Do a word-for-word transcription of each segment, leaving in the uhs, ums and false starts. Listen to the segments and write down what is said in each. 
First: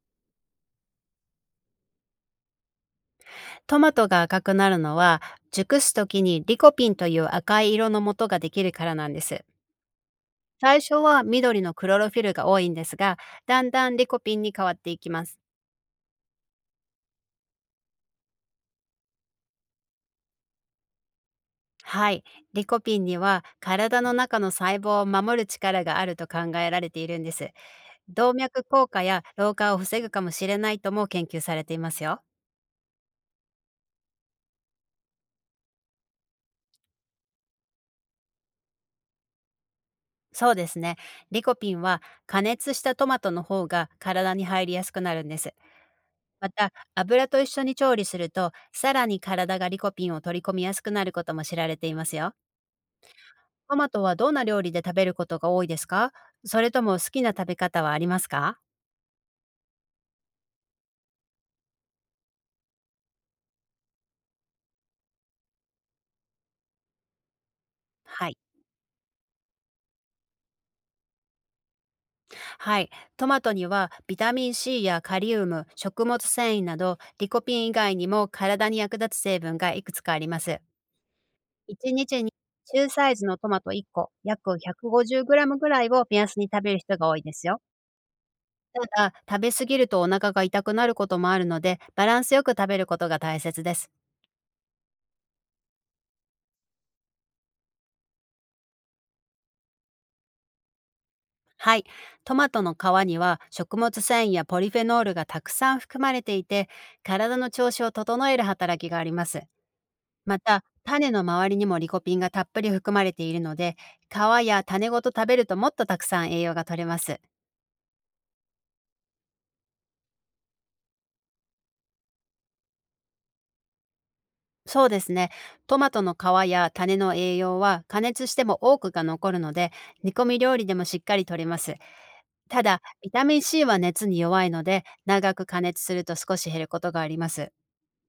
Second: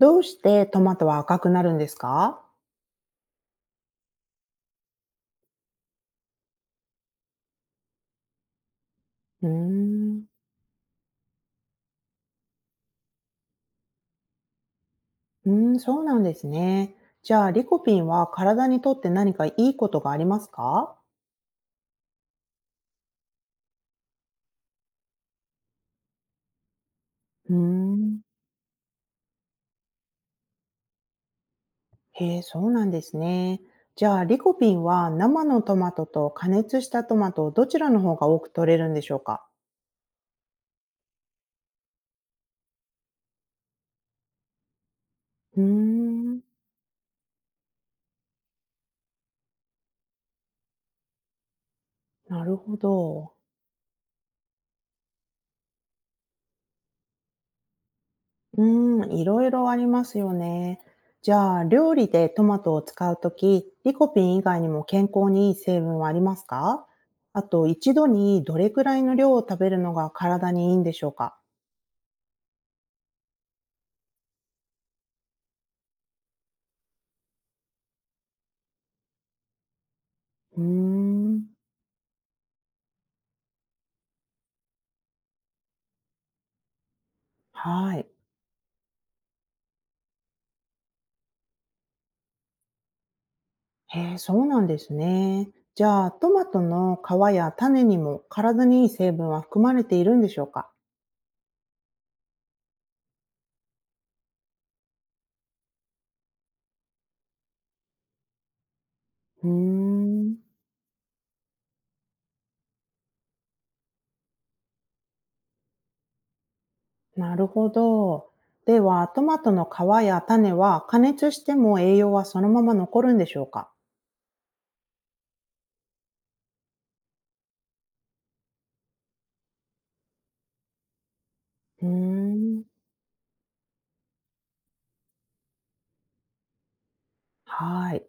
どうしてトマトは赤くなるんですか？トマトが赤くなるのは、熟す時にリコピンという赤い色の素ができるからなんです。うーん。最初は緑のクロロフィルが多いんですが、だんだんリコピンに変わっていきます。うーん、そうなんですね。じゃあ、リコピンは体にとって何かいいことがありますか？はい、リコピンには体の中の細胞を守る力があると考えられているんです。うーん。動脈硬化や老化を防ぐかもしれないとも研究されていますよ。へえ、そうなんですね。じゃあ、リコピンは生のトマトと加熱したトマト、どちらの方が多く取れるんでしょうか？そうですね。リコピンは加熱したトマトの方が体に入りやすくなるんです。うーん。また、油と一緒に調理すると、さらに体がリコピンを取り込みやすくなることも知られていますよ。なるほど。トマトはどんな料理で食べることが多いですか？それとも好きな食べ方はありますか？うーん、いろいろありますよね。じゃあ、料理でトマトを使うとき、リコピン以外にも健康にいい成分はありますか？あと、一度はい。にどれくらいの量を食べるのが体にいいんでしょうか？はい。トマトにはビタミン C やカリウム、食物繊維など、リコピン以外にも体に役立つ成分がいくつかあります。うーん。いちにちにちに中サイズのトマトいっこ、約 ひゃくごじゅうグラム ぐらいを目安に食べる人が多いですよ。はい。ただ、食べ過ぎるとお腹が痛くなることもあるので、バランスよく食べることが大切です。へえ、そうなんですね。じゃあ、トマトの皮や種にも体にいい成分は含まれているんでしょうか？はい。トマトの皮には食物繊維やポリフェノールがたくさん含まれていて、体の調子を整える働きがあります。うーん。また、種の周りにもリコピンがたっぷり含まれているので、皮や種ごと食べるともっとたくさん栄養が取れます。なるほど。では、トマトの皮や種は加熱しても栄養はそのまま残るんでしょうか？そうですね。トマトの皮や種の栄養は加熱しても多くが残るので、煮込み料理でもしっかりとれます。うーたん。だ、ビタミン C は熱に弱いので、長く加熱すると少し減ることがあります。はい。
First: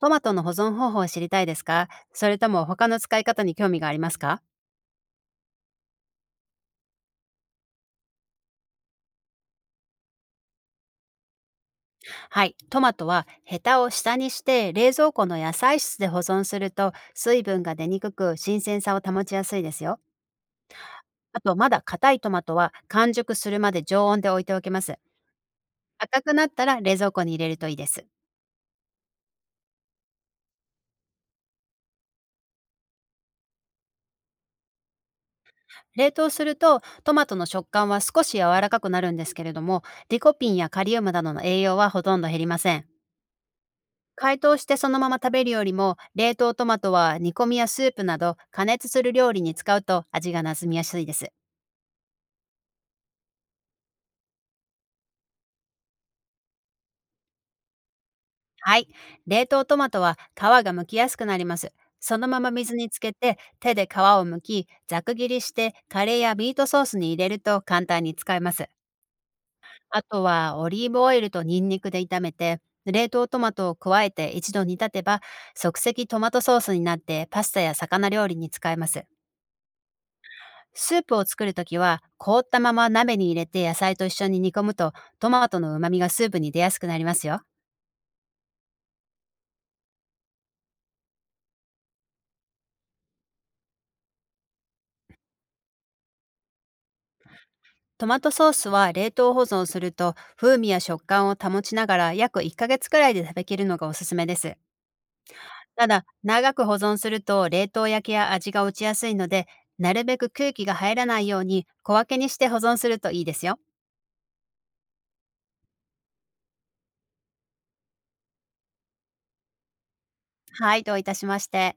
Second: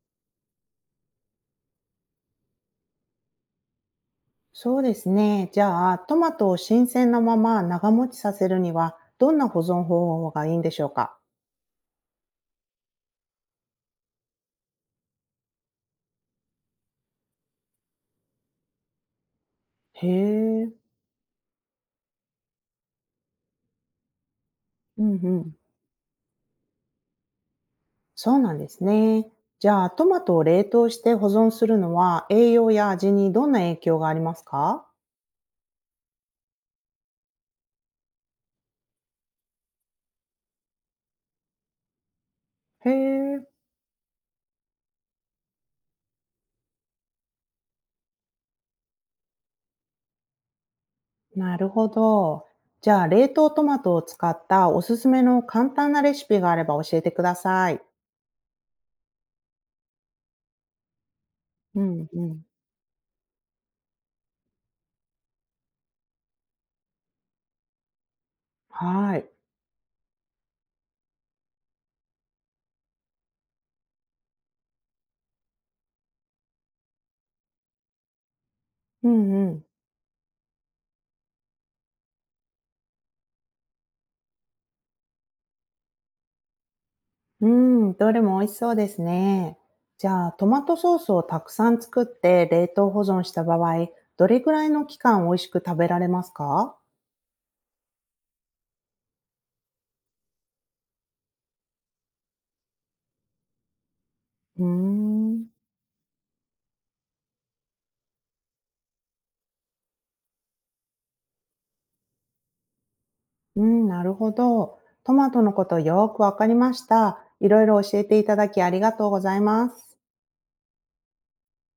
トマトの保存方法を知りたいですか？それとも他の使い方に興味がありますか？そうですね。じゃあ、トマトを新鮮なまま長持ちさせるには、どんな保存方法がいいんでしょうか？はい。トマトはヘタを下にして冷蔵庫の野菜室で保存すると水分が出にくく新鮮さを保ちやすいですよ。へえ。あと、まだ硬いトマトは完熟するまで常温で置いておきます。うんうん。赤くなったら冷蔵庫に入れるといいです。そうなんですね。じゃあ、トマトを冷凍して保存するのは、栄養や味にどんな影響がありますか？冷凍するとトマトの食感は少し柔らかくなるんですけれども、リコピンやカリウムなどの栄養はほとんど減りません。へえ。解凍してそのまま食べるよりも、冷凍トマトは煮込みやスープなど加熱する料理に使うと味がなじみやすいです。なるほど。じゃあ、冷凍トマトを使ったおすすめの簡単なレシピがあれば教えてください。はい。冷凍トマトは皮が剥きやすくなります。うんそうのまん。ま水につけて手で皮を剥き、ざく切りしてカレーやミートソースに入れると簡単に使えます。はい。あとはオリーブオイルとニンニクで炒めて、冷凍トマトを加えて一度煮立てば、即席トマトソースになってパスタや魚料理に使えます。うんうん。スープを作るときは、凍ったまま鍋に入れて野菜と一緒に煮込むと、トマトの旨味がスープに出やすくなりますよ。うん、どれも美味しそうですね。じゃあ、トマトソースをたくさん作って冷凍保存した場合、どれくらいの期間美味しく食べられますか？トマトソースは冷凍保存すると、風味や食感を保ちながら約いっかげつくらいで食べきるのがおすすめです。うーん。ただ、長く保存すると冷凍焼けや味が落ちやすいので、なるべく空気が入らないように小分けにして保存するといいですよ。うん、なるほど。トマトのことよくわかりました。いろいろ教えていただきありがとうございます。はい、どういたしまして。